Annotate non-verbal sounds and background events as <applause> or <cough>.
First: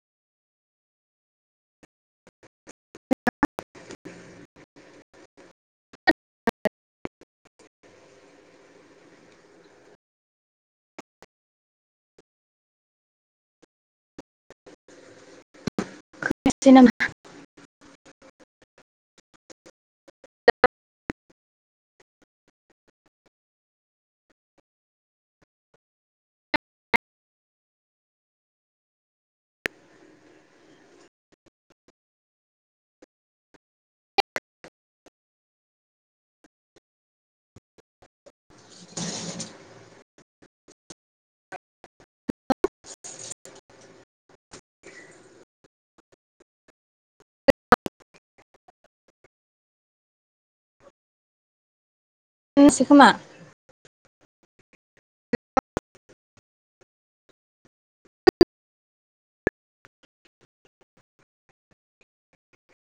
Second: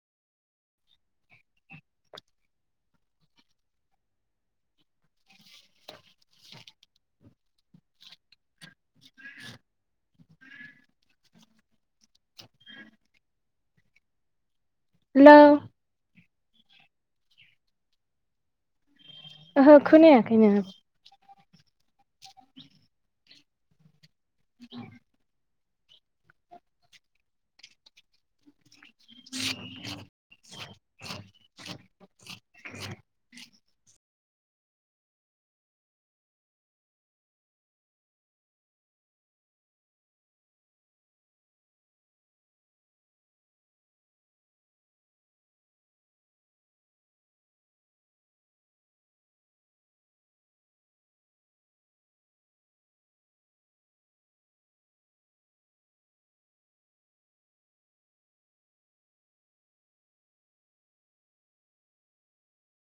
Hello खोनायासै नामा? ओहो खोनयाखैनो। <inaudible> दोननोसै खोमा?